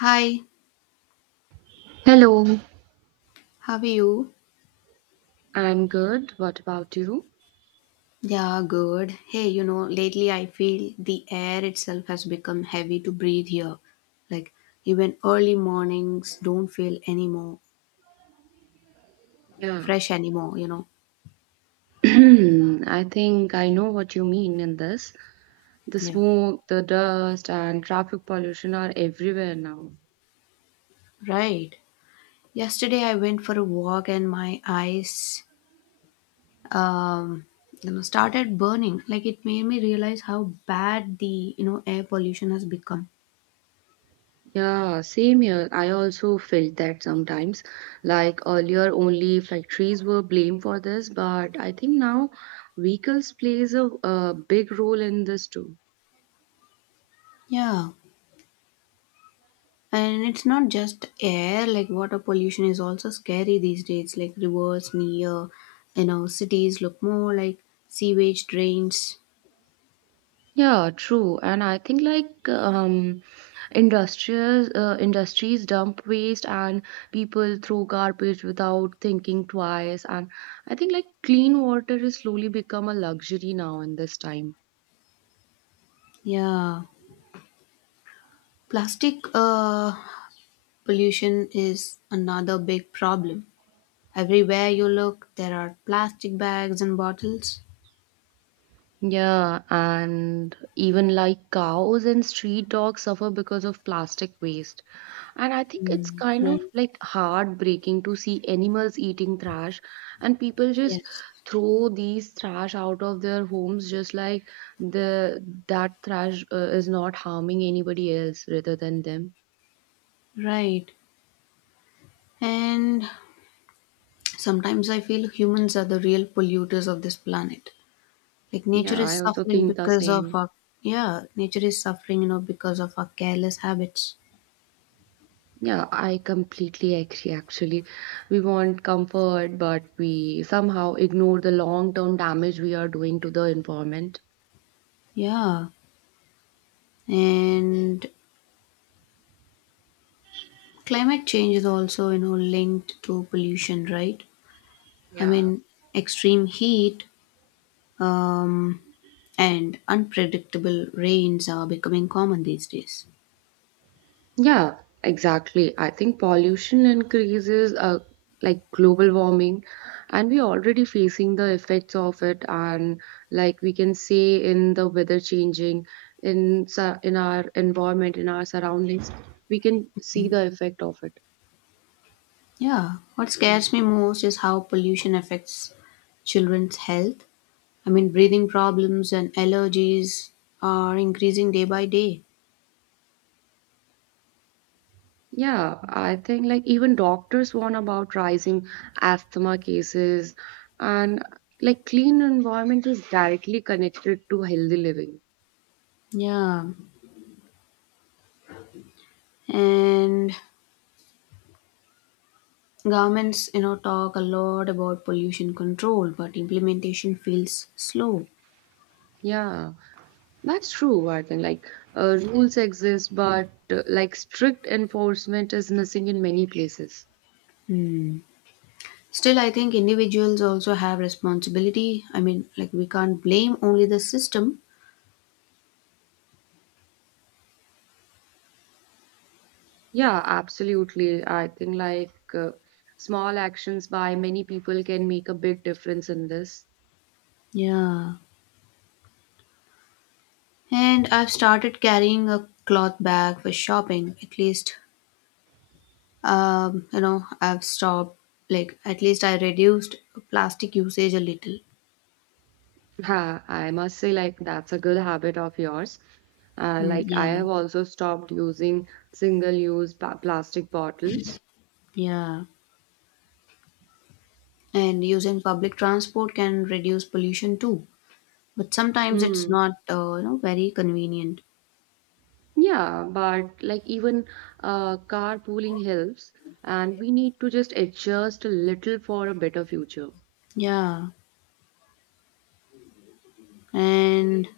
Hi, Hello, how are you? I'm good. What about you? Yeah, good. Hey, you know, lately I feel the air itself has become heavy to breathe here. Like, even early mornings don't feel anymore Yeah. fresh anymore, you know. I think I know what you mean in this. The Yeah. smoke, the dust, and traffic pollution are everywhere now. Right. Yesterday I went for a walk and my eyes um started burning. Like it made me realize how bad the air pollution has become. Yeah, same here. I also felt that sometimes. Like earlier, only factories were blamed for this, but I think now vehicles plays a big role in this too. Yeah. And it's not just air, like water pollution is also scary these days. Like rivers near, you know, cities look more like sewage drains. Yeah, true. And I think like industrial industries dump waste and people throw garbage without thinking twice. And I think like clean water is slowly become a luxury now in this time. Yeah. Plastic pollution is another big problem. Everywhere you look, there are plastic bags and bottles. Yeah, and even like cows and street dogs suffer because of plastic waste. And I think it's Mm, kind right. of like heartbreaking to see animals eating trash and people just Yes. throw these trash out of their homes just like the that trash is not harming anybody else rather than them. Right. And sometimes I feel humans are the real polluters of this planet. Like nature Yeah, is I also suffering think the because of same. our yeah, nature is suffering, you know, because of our careless habits. Yeah, I completely agree. Actually, we want comfort, but we somehow ignore the long term damage we are doing to the environment. Yeah. And climate change is also, you know, linked to pollution, right? I Yeah. mean, extreme heat um, and unpredictable rains are becoming common these days. Yeah, exactly. I think pollution increases, like global warming, and we're already facing the effects of it. And like we can say in the weather changing, in our environment, in our surroundings, we can see the effect of it. Yeah. What scares me most is how pollution affects children's health. I mean, breathing problems and allergies are increasing day by day. Yeah, I think like even doctors warn about rising asthma cases and like clean environment is directly connected to healthy living. Yeah. And governments, you know, talk a lot about pollution control, but implementation feels slow. Yeah, that's true. I think like rules exist, but like strict enforcement is missing in many places. Still, I think individuals also have responsibility. I mean, like, we can't blame only the system. Yeah, absolutely. I think like small actions by many people can make a big difference in this. Yeah, and I've started carrying a cloth bag for shopping. At least, I've stopped, like, at least I reduced plastic usage a little. Ha, I must say, like, that's a good habit of yours. Mm, Like, I yeah. have also stopped using plastic bottles. Yeah, and using public transport can reduce pollution too, but sometimes it's Hmm. not you know, very convenient. Yeah, but like, even carpooling helps, and we need to just adjust a little for a better future. Yeah. And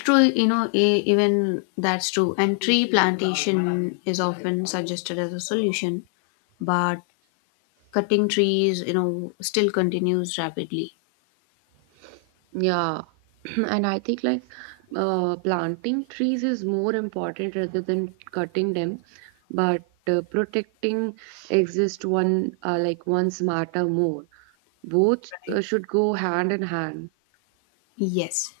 true, you know, even that's true. And tree plantation is often suggested as a solution, but cutting trees, you know, still continues rapidly. Yeah, and I think like planting trees is more important rather than cutting them, but protecting exists one like one smarter more. Both Right. should go hand in hand. Yes.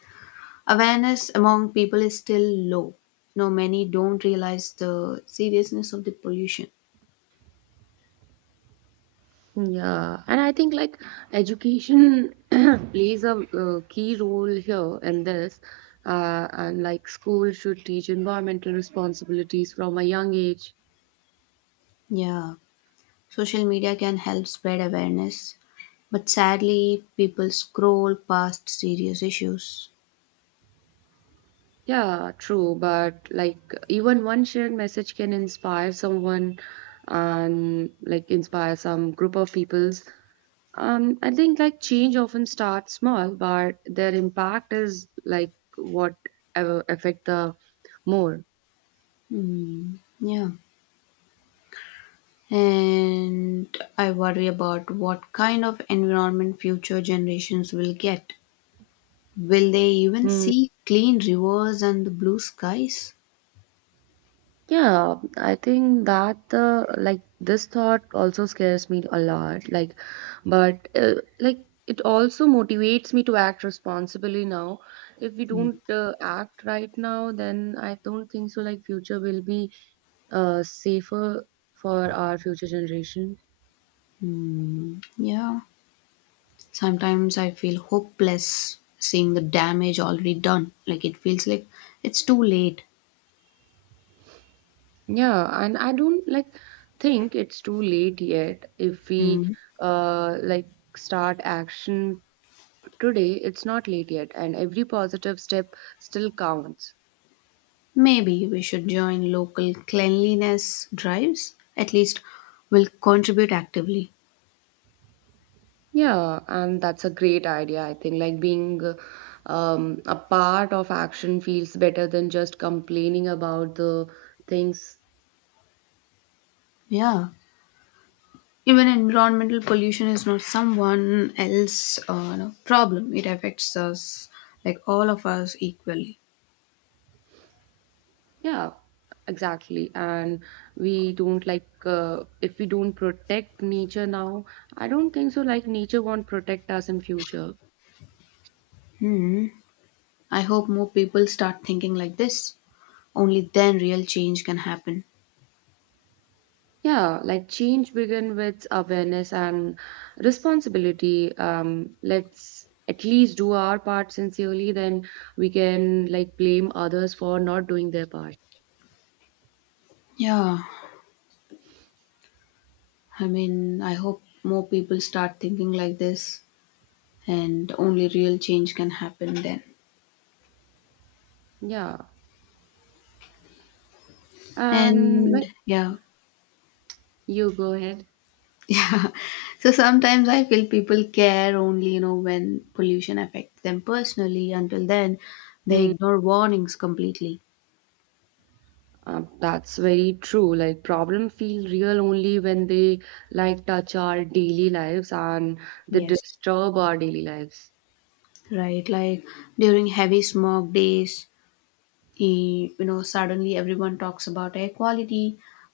Awareness among people is still low. You know, many don't realize the seriousness of the pollution. Yeah, and I think like education plays a key role here in this. And like school should teach environmental responsibilities from a young age. Yeah. Social media can help spread awareness, but sadly, people scroll past serious issues. Yeah, true. But like even one shared message can inspire someone and like inspire some group of peoples. I think like change often starts small, but their impact is like what affect the more. Hmm. Yeah. And I worry about what kind of environment future generations will get. Will they even Hmm. see clean rivers and the blue skies? Yeah, I think that the like this thought also scares me a lot. Like, but like it also motivates me to act responsibly now. If we Hmm. don't act right now, then I don't think so. Like future will be safer for our future generation. Yeah. Sometimes I feel hopeless seeing the damage already done. Like it feels like it's too late. Yeah, and I don't like think it's too late yet. If we Hmm. uh like start action today, it's not late yet, and every positive step still counts. Maybe we should join local cleanliness drives. At least we'll contribute actively. Yeah, and that's a great idea, I think. Like being a part of action feels better than just complaining about the things. Yeah. Even environmental pollution is not someone else's no, problem. It affects us, like all of us, equally. Yeah, exactly. And we don't like if we don't protect nature now, I don't think so like nature won't protect us in future. Hmm. I hope more people start thinking like this. Only then real change can happen. Yeah, like change begin with awareness and responsibility. Let's at least do our part sincerely, then we can like blame others for not doing their part. Yeah. I mean, I hope more people start thinking like this, and only real change can happen then. Yeah. And like And yeah. you go ahead. Yeah. So sometimes I feel people care only, you know, when pollution affects them personally. Until then, they Hmm. ignore warnings completely. That's very true. Like problem feel real only when they like touch our daily lives and they Yes. disturb our daily lives. Right? Like during heavy smog days, you know, suddenly everyone talks about air quality,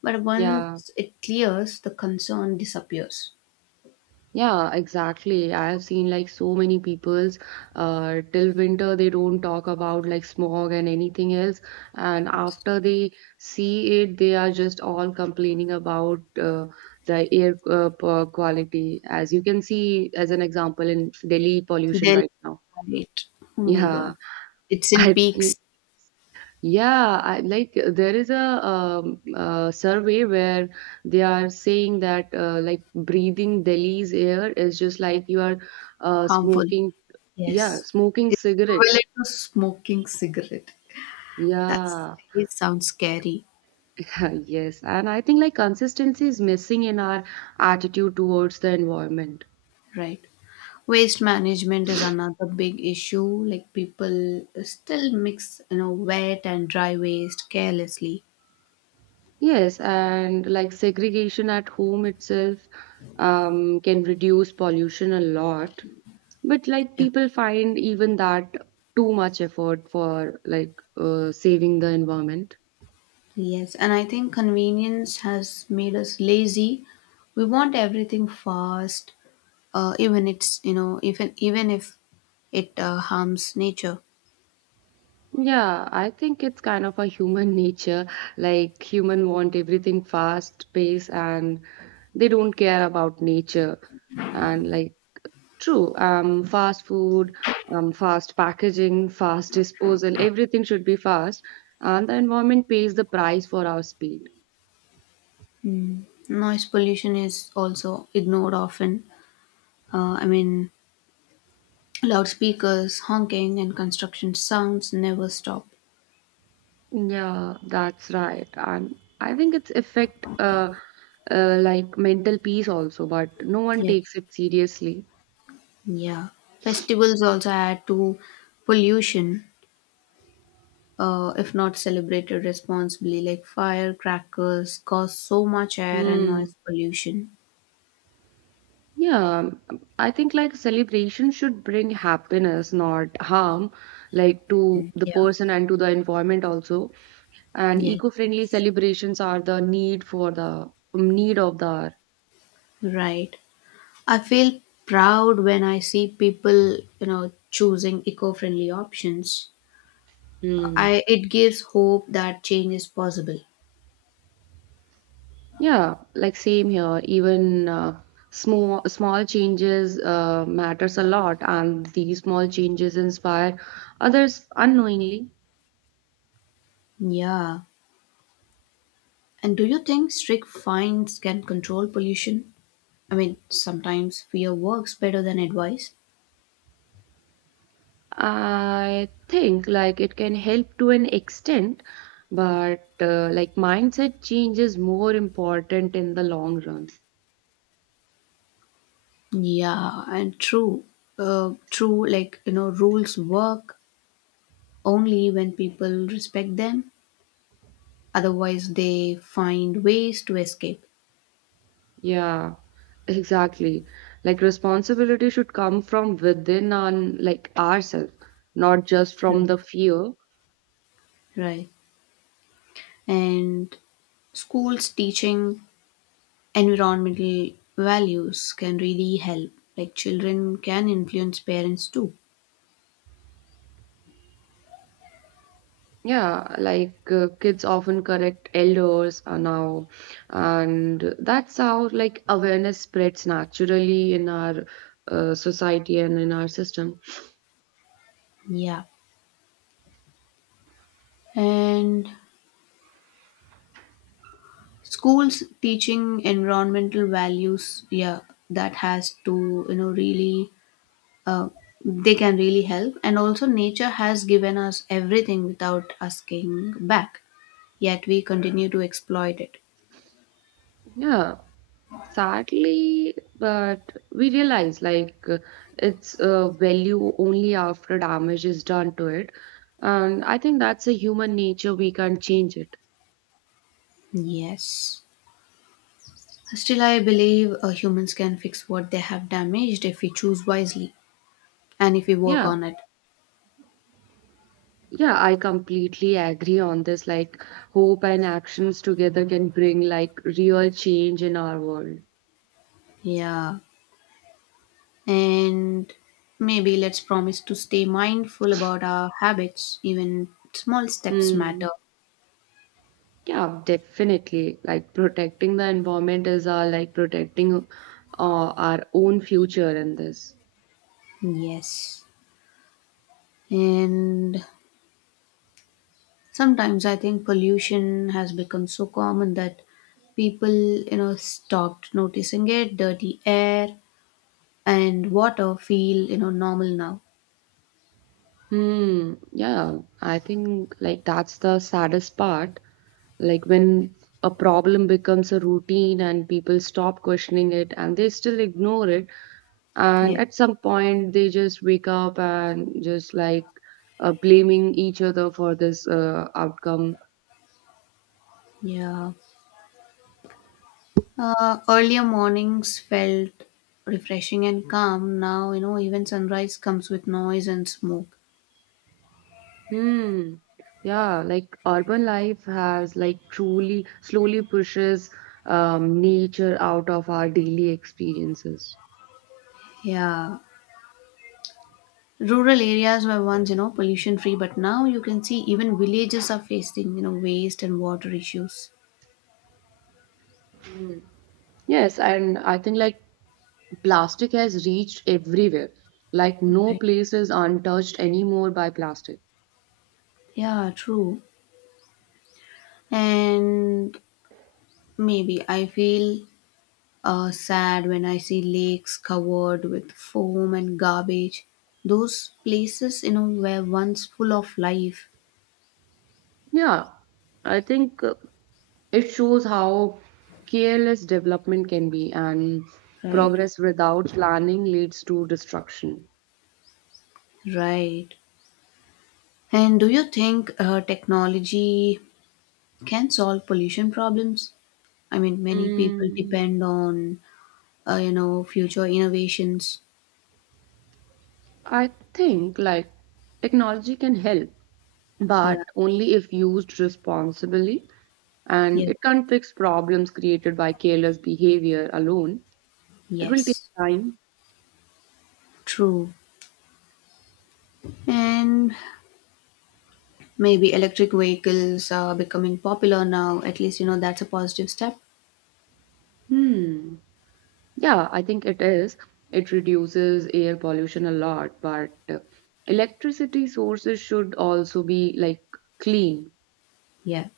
but Yeah, once it clears, the concern disappears. yeah, exactly. I have seen like so many people's till winter they don't talk about like smog and anything else, and after they see it, they are just all complaining about the air quality. As you can see, as an example in Delhi pollution They'll right now. it. Oh my Yeah, god. It's in I think. peaks, Yeah, like there is a survey where they are saying that like breathing Delhi's air is just like you are harmful. smoking, yeah, Yes. smoking It's cigarettes. equivalent to smoking cigarette. That's Yeah, it sounds scary, yes, and I think like consistency is missing in our attitude towards the environment. right? Waste management is another big issue. Like people still mix, you know, wet and dry waste carelessly. Yes, and like segregation at home itself can reduce pollution a lot. But like Yeah. people find even that too much effort for like saving the environment. Yes, and I think convenience has made us lazy. We want everything fast, even it's, you know, even if it harms nature. Yeah, I think it's kind of a human nature. Like human want everything fast pace and they don't care about nature. And like true, fast food, fast packaging, fast disposal, everything should be fast. And the environment pays the price for our speed. Noise pollution is also ignored often. I mean, loudspeakers, honking, and construction sounds never stop. Yeah, that's right. And I think it's affect like mental peace also, but no one takes Yes. it seriously. Yeah. Festivals also add to pollution, if not celebrated responsibly, like firecrackers cause so much air and Hmm. noise pollution. Yeah, I think like celebration should bring happiness, not harm, like to the Yeah. person and to the environment also. And Yes. eco-friendly celebrations are the need of the hour. Right. I feel proud when I see people, you know, choosing eco-friendly options. Hmm. I it gives hope that change is possible. Yeah, like same here. Even small small changes matters a lot, and these small changes inspire others unknowingly. Yeah. And do you think strict fines can control pollution? I mean, sometimes fear works better than advice. I think like it can help to an extent, but like mindset change is more important in the long run. Yeah, and true. True, like, you know, rules work only when people respect them. Otherwise, they find ways to escape. Yeah, exactly. Like responsibility should come from within and like ourselves, not just Right. from the fear. Right. And schools teaching environmental values can really help. Like, children can influence parents too. Yeah, like kids often correct elders now, and that's how like awareness spreads naturally in our society and in our system. Yeah. And schools teaching environmental values, yeah, that has to, you know, really uh, they can really help. And also, nature has given us everything without asking back, yet we continue to exploit it. Yeah, sadly, but we realize like it's value only after damage is done to it, and I think that's a human nature. We can't change it. Yes. Still, I believe humans can fix what they have damaged if we choose wisely and if we work Yeah. on it. Yeah, I completely agree on this. Like, hope and actions together can bring like real change in our world. Yeah. And maybe let's promise to stay mindful about our habits. Even small steps matter. Hmm. Yeah, definitely. Like, protecting the environment is our like protecting our own future in this. Yes. And sometimes I think pollution has become so common that people, you know, stopped noticing it. Dirty air and water feel, you know, normal now. Hmm. Yeah, I think like that's the saddest part. Like, when a problem becomes a routine and people stop questioning it and they still ignore it, and Yes. at some point they just wake up and just like blaming each other for this outcome. Yeah. Earlier mornings felt refreshing and calm. Now, you know, even sunrise comes with noise and smoke. Hmm, yeah, like urban life has like truly slowly pushes nature out of our daily experiences. Yeah. Rural areas were once, you know, pollution free, but now you can see even villages are facing, you know, waste and water issues. Yes, and I think like plastic has reached everywhere, like no Right. place is untouched anymore by plastic. Yeah, true. And maybe I feel sad when I see lakes covered with foam and garbage. Those places, you know, were once full of life, Yeah, I think it shows how careless development can be, and right? progress without planning leads to destruction. Right. And do you think technology can solve pollution problems? I mean, many people Mm, depend on, you know, future innovations. I think like technology can help, but Yeah, only if used responsibly, and yeah, it can't fix problems created by careless behavior alone. It will take yes, time. true. And maybe electric vehicles are becoming popular now. At least, you know, that's a positive step. Hmm. Yeah, I think it is. It reduces air pollution a lot, but electricity sources should also be like clean. Yeah.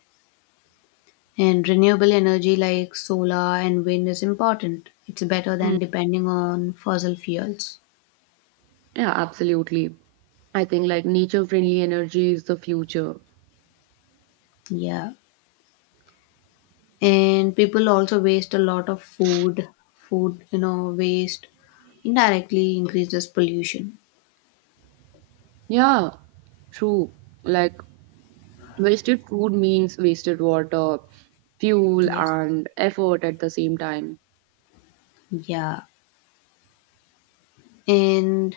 And renewable energy like solar and wind is important. It's better Mm. than depending on fossil fuels. Yeah, absolutely. I think like nature friendly energy is the future. Yeah. And people also waste a lot of food. Food, you know, waste indirectly increases pollution. Yeah, true. Like wasted food means wasted water, fuel, Yes. and effort at the same time. Yeah. And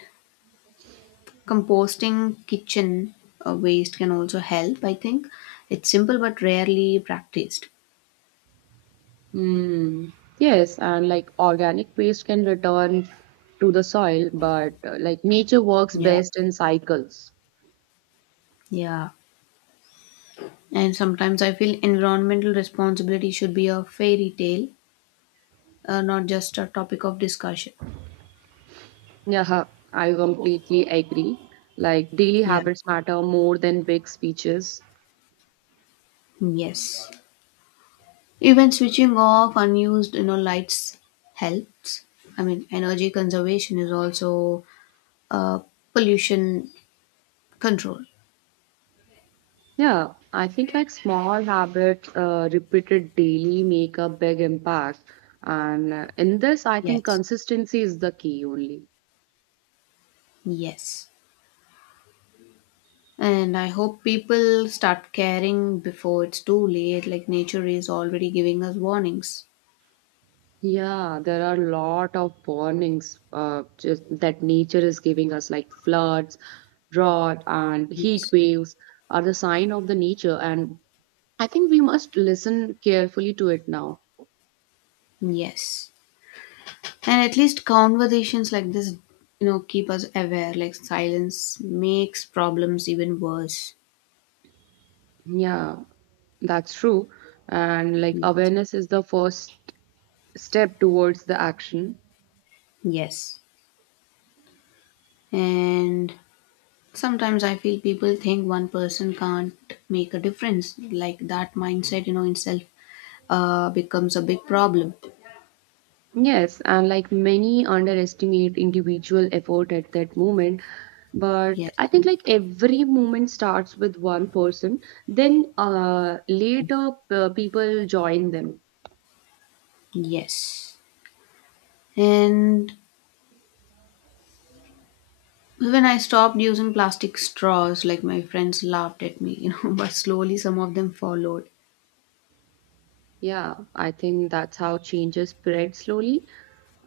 composting kitchen waste can also help, I think. It's simple but rarely practiced. Mm, yes, and like organic waste can return to the soil, but like nature works Yeah. best in cycles. Yeah. And sometimes I feel environmental responsibility should be a fairy tale, not just a topic of discussion. Yeah, I completely agree. Like daily Yeah. habits matter more than big speeches. Yes. Even switching off unused, you know, lights helps. I mean, energy conservation is also uh, pollution control. Yeah, I think like small habits repeated daily make a big impact. And in this, I think Yes. consistency is the key only. Yes. And I hope people start caring before it's too late. Like nature is already giving us warnings. Yeah, there are a lot of warnings just that nature is giving us, like floods, drought, and heat Yes. waves are the sign of the nature. And I think we must listen carefully to it now. Yes. And at least conversations like this, you know, keep us aware. Like silence makes problems even worse. Yeah, that's true. And like Yes. awareness is the first step towards the action. Yes. And sometimes I feel people think one person can't make a difference. Like that mindset, you know, in self becomes a big problem. Yes, and like many underestimate individual effort at that moment. But I Yes. think like every moment starts with one person, then later people join them. Yes. And when I stopped using plastic straws, like my friends laughed at me, you know, but slowly some of them followed. Yeah, I think that's how changes spread slowly.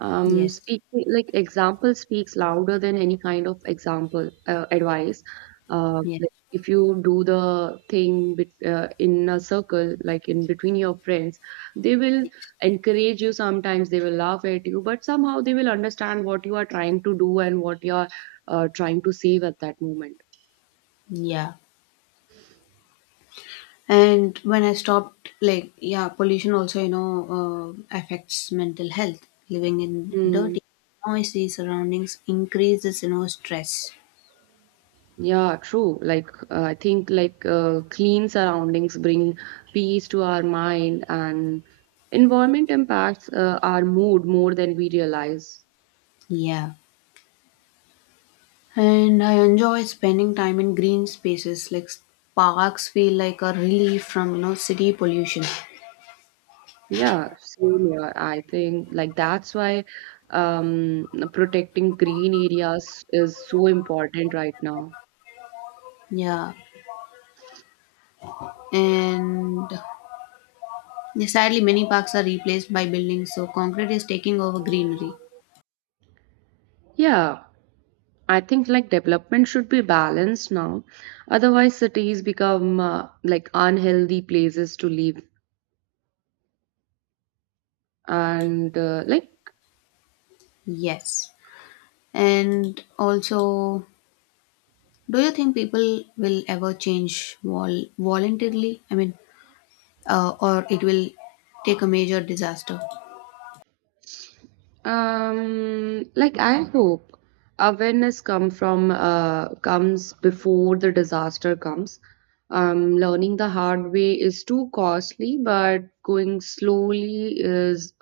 Yes. Speaking like example speaks louder than any kind of example advice. Yes. Like if you do the thing in a circle like in between your friends, they will Yes. encourage you, sometimes they will laugh at you, but somehow they will understand what you are trying to do and what you are trying to save at that moment. Yeah. And when I stopped, like, yeah, pollution also, you know, affects mental health. Living in Hmm. dirty, noisy surroundings increases, you know, stress. Yeah, true. Like, I think like clean surroundings bring peace to our mind, and environment impacts our mood more than we realize. Yeah. And I enjoy spending time in green spaces. Like, parks feel like a relief from, you know, city pollution. Yeah, same here. I think like that's why protecting green areas is so important right now. Yeah. And yeah, sadly, many parks are replaced by buildings, so concrete is taking over greenery. Yeah, I think like development should be balanced now. Otherwise, cities become like unhealthy places to live. And like Yes. And also, do you think people will ever change voluntarily? I mean, or it will take a major disaster? um, like I hope awareness come from comes before the disaster comes. Learning the hard way is too costly, but going slowly is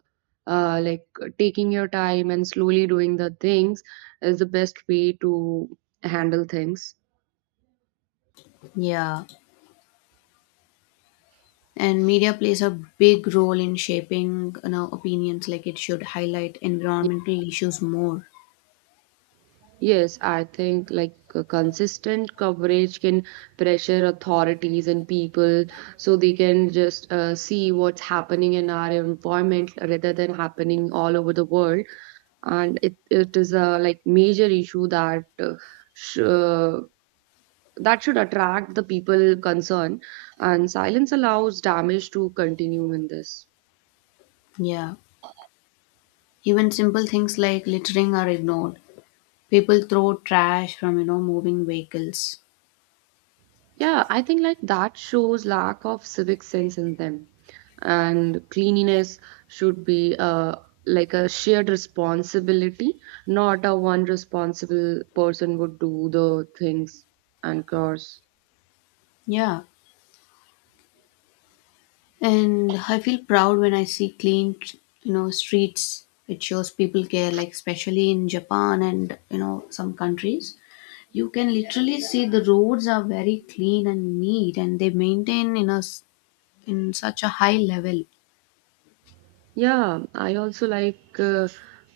uh, like taking your time and slowly doing the things is the best way to handle things. Yeah, and media plays a big role in shaping, you know, opinions. Like it should highlight environmental issues more. Yes, I think like consistent coverage can pressure authorities and people so they can just see what's happening in our environment rather than happening all over the world. And it is a like major issue that sh that should attract the people concerned. And silence allows damage to continue in this. Yeah, even simple things like littering are ignored. People throw trash from, you know, moving vehicles. Yeah, I think like that shows lack of civic sense in them. And cleanliness should be like a shared responsibility, not a one responsible person would do the things and chores. Yeah. And I feel proud when I see clean, you know, streets. It shows people care, like especially in Japan and, you know, some countries. You can literally see the roads are very clean and neat, and they maintain in in such a high level. Yeah, I also like uh,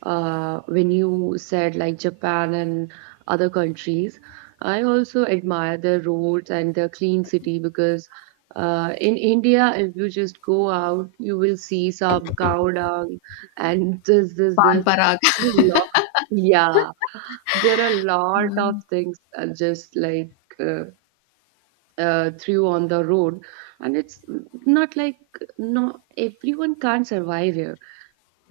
uh, when you said like Japan and other countries. I also admire their roads and their clean city because in India, if you just go out, you will see some cow dung and Pan this. Parag. There's a lot. Yeah, there are a lot of things just like threw on the road, and it's not like no everyone can't survive here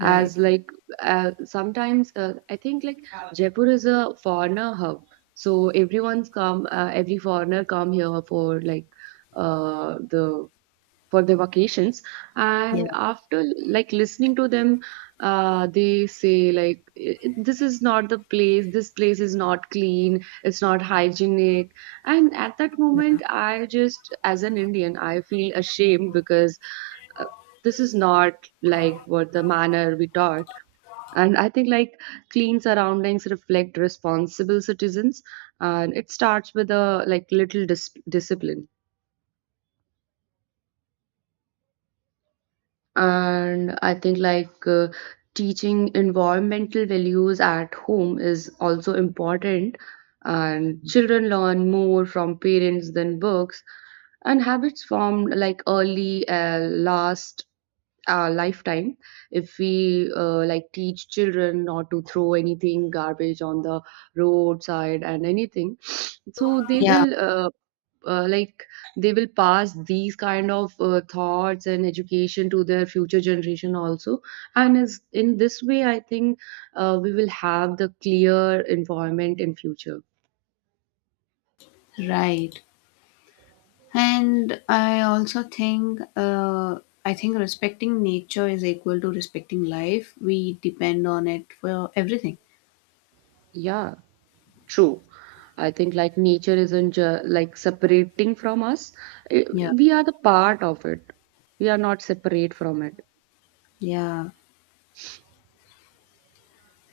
Right. as like sometimes I think like jaipur is a foreigner hub so everyone's come every foreigner come here for like the for their vacations Yeah. and after like listening to them they say like I- this is not the place this place is not clean it's not hygienic and at that Yeah. moment I just as an indian I feel ashamed because uh, this is not like what the manner we taught and I think like clean surroundings reflect responsible citizens and it starts with a like little discipline and I think like teaching environmental values at home is also important and children learn more from parents than books and habits formed like early last lifetime if we like teach children not to throw anything garbage on the roadside and anything so they Yeah. will like they will pass these kind of thoughts and education to their future generation also and is in this way I think we will have the clear environment in future. Right. And I also think, I think respecting nature is equal to respecting life. We depend on it for everything. Yeah, true, I think like nature isn't like separating from us. I- Yeah. we are the part of it, we are not separate from it. Yeah.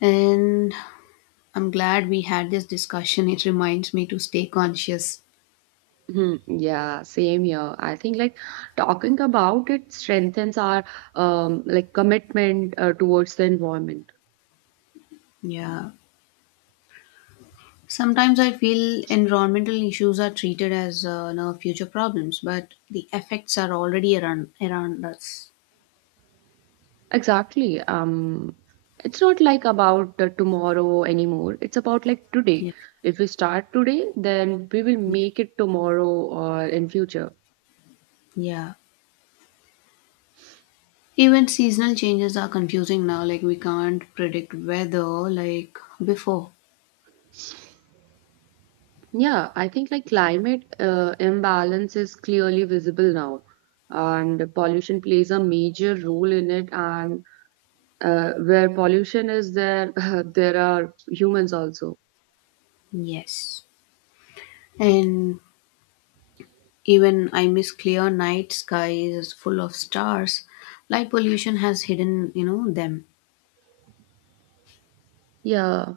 And I'm glad we had this discussion. It reminds me to stay conscious. Hmm, yeah, same here. I think like talking about it strengthens our like commitment towards the environment. Yeah. Sometimes I feel environmental issues are treated as you know, future problems, but the effects are already around us. Exactly. It's not like about the tomorrow anymore. It's about like today. Yeah. If we start today, then we will Yeah. make it tomorrow or in future. Yeah. Even seasonal changes are confusing now. Like, we can't predict weather like before. Yeah, I think like climate imbalance is clearly visible now, and pollution plays a major role in it. And where pollution is there, there are humans also. Yes. And even I miss clear night skies full of stars. Light pollution has hidden, you know, them. Yeah.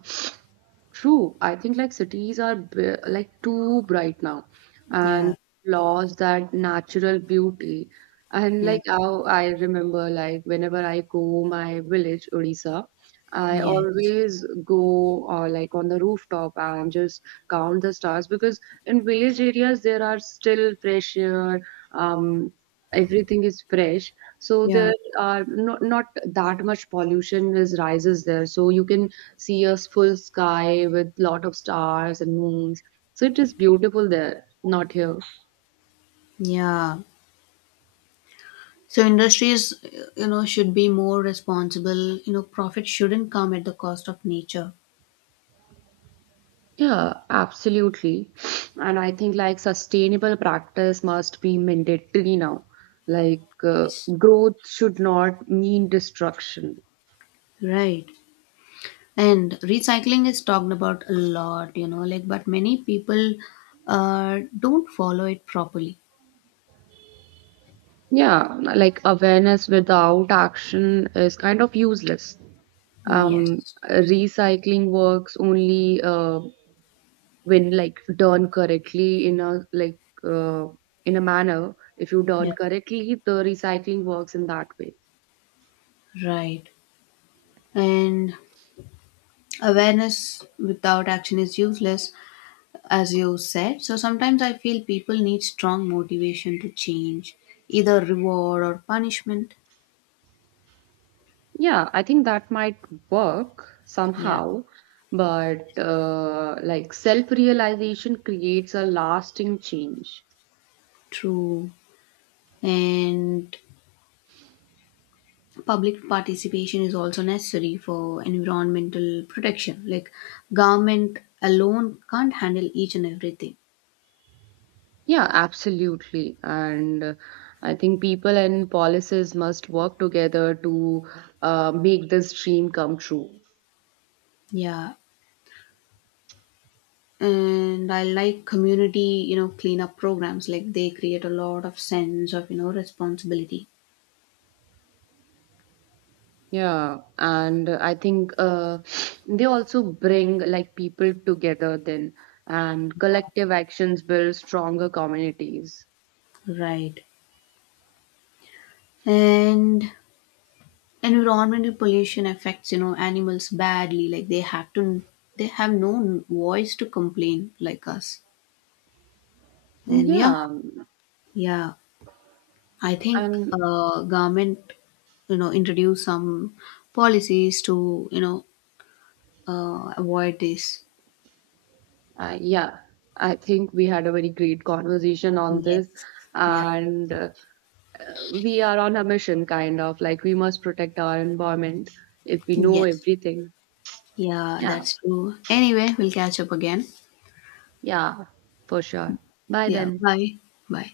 True, I think like cities are like too bright now and Yeah, lost that natural beauty. And yeah, like how I remember, like whenever I go my village, Odisha, I yes, always go like on the rooftop and just count the stars because in village areas there are still fresh air, um, everything is fresh. So yeah, there are not that much pollution is rises there. So you can see a full sky with lot of stars and moons. So it is beautiful there, not here. yeah. So industries, you know, should be more responsible. You know, profit shouldn't come at the cost of nature. Yeah, absolutely. And I think like sustainable practice must be mandatory now. Like Yes, growth should not mean destruction. right. And recycling is talked about a lot, you know, like, but many people don't follow it properly. Yeah, like awareness without action is kind of useless. Yes, Recycling works only when like done correctly in a in a manner if you done yeah, correctly the recycling works in that way. right. And awareness without action is useless, as you said. So sometimes I feel people need strong motivation to change, either reward or punishment. Yeah, I think that might work Yeah. somehow but like self realization creates a lasting change. True. And public participation is also necessary for environmental protection. Like government alone can't handle each and everything. Yeah, absolutely, and I think people and policies must work together to make this dream come true. Yeah. And I like community, you know, cleanup programs. Like they create a lot of sense of, you know, responsibility. Yeah, and I think they also bring like people together then, and collective actions build stronger communities. Right. And environmental pollution affects, you know, animals badly. Like they have to, they have no voice to complain like us. And yeah, Yeah, yeah, I think and government, you know, introduce some policies to, you know, avoid this. uh, yeah, I think we had a very great conversation on this, Yes. Yeah. and we are on a mission, kind of like we must protect our environment if we know Yes. everything. Yeah, Yeah, that's true. Anyway, we'll catch up again. yeah, for sure. Bye Yeah, then. bye. Bye.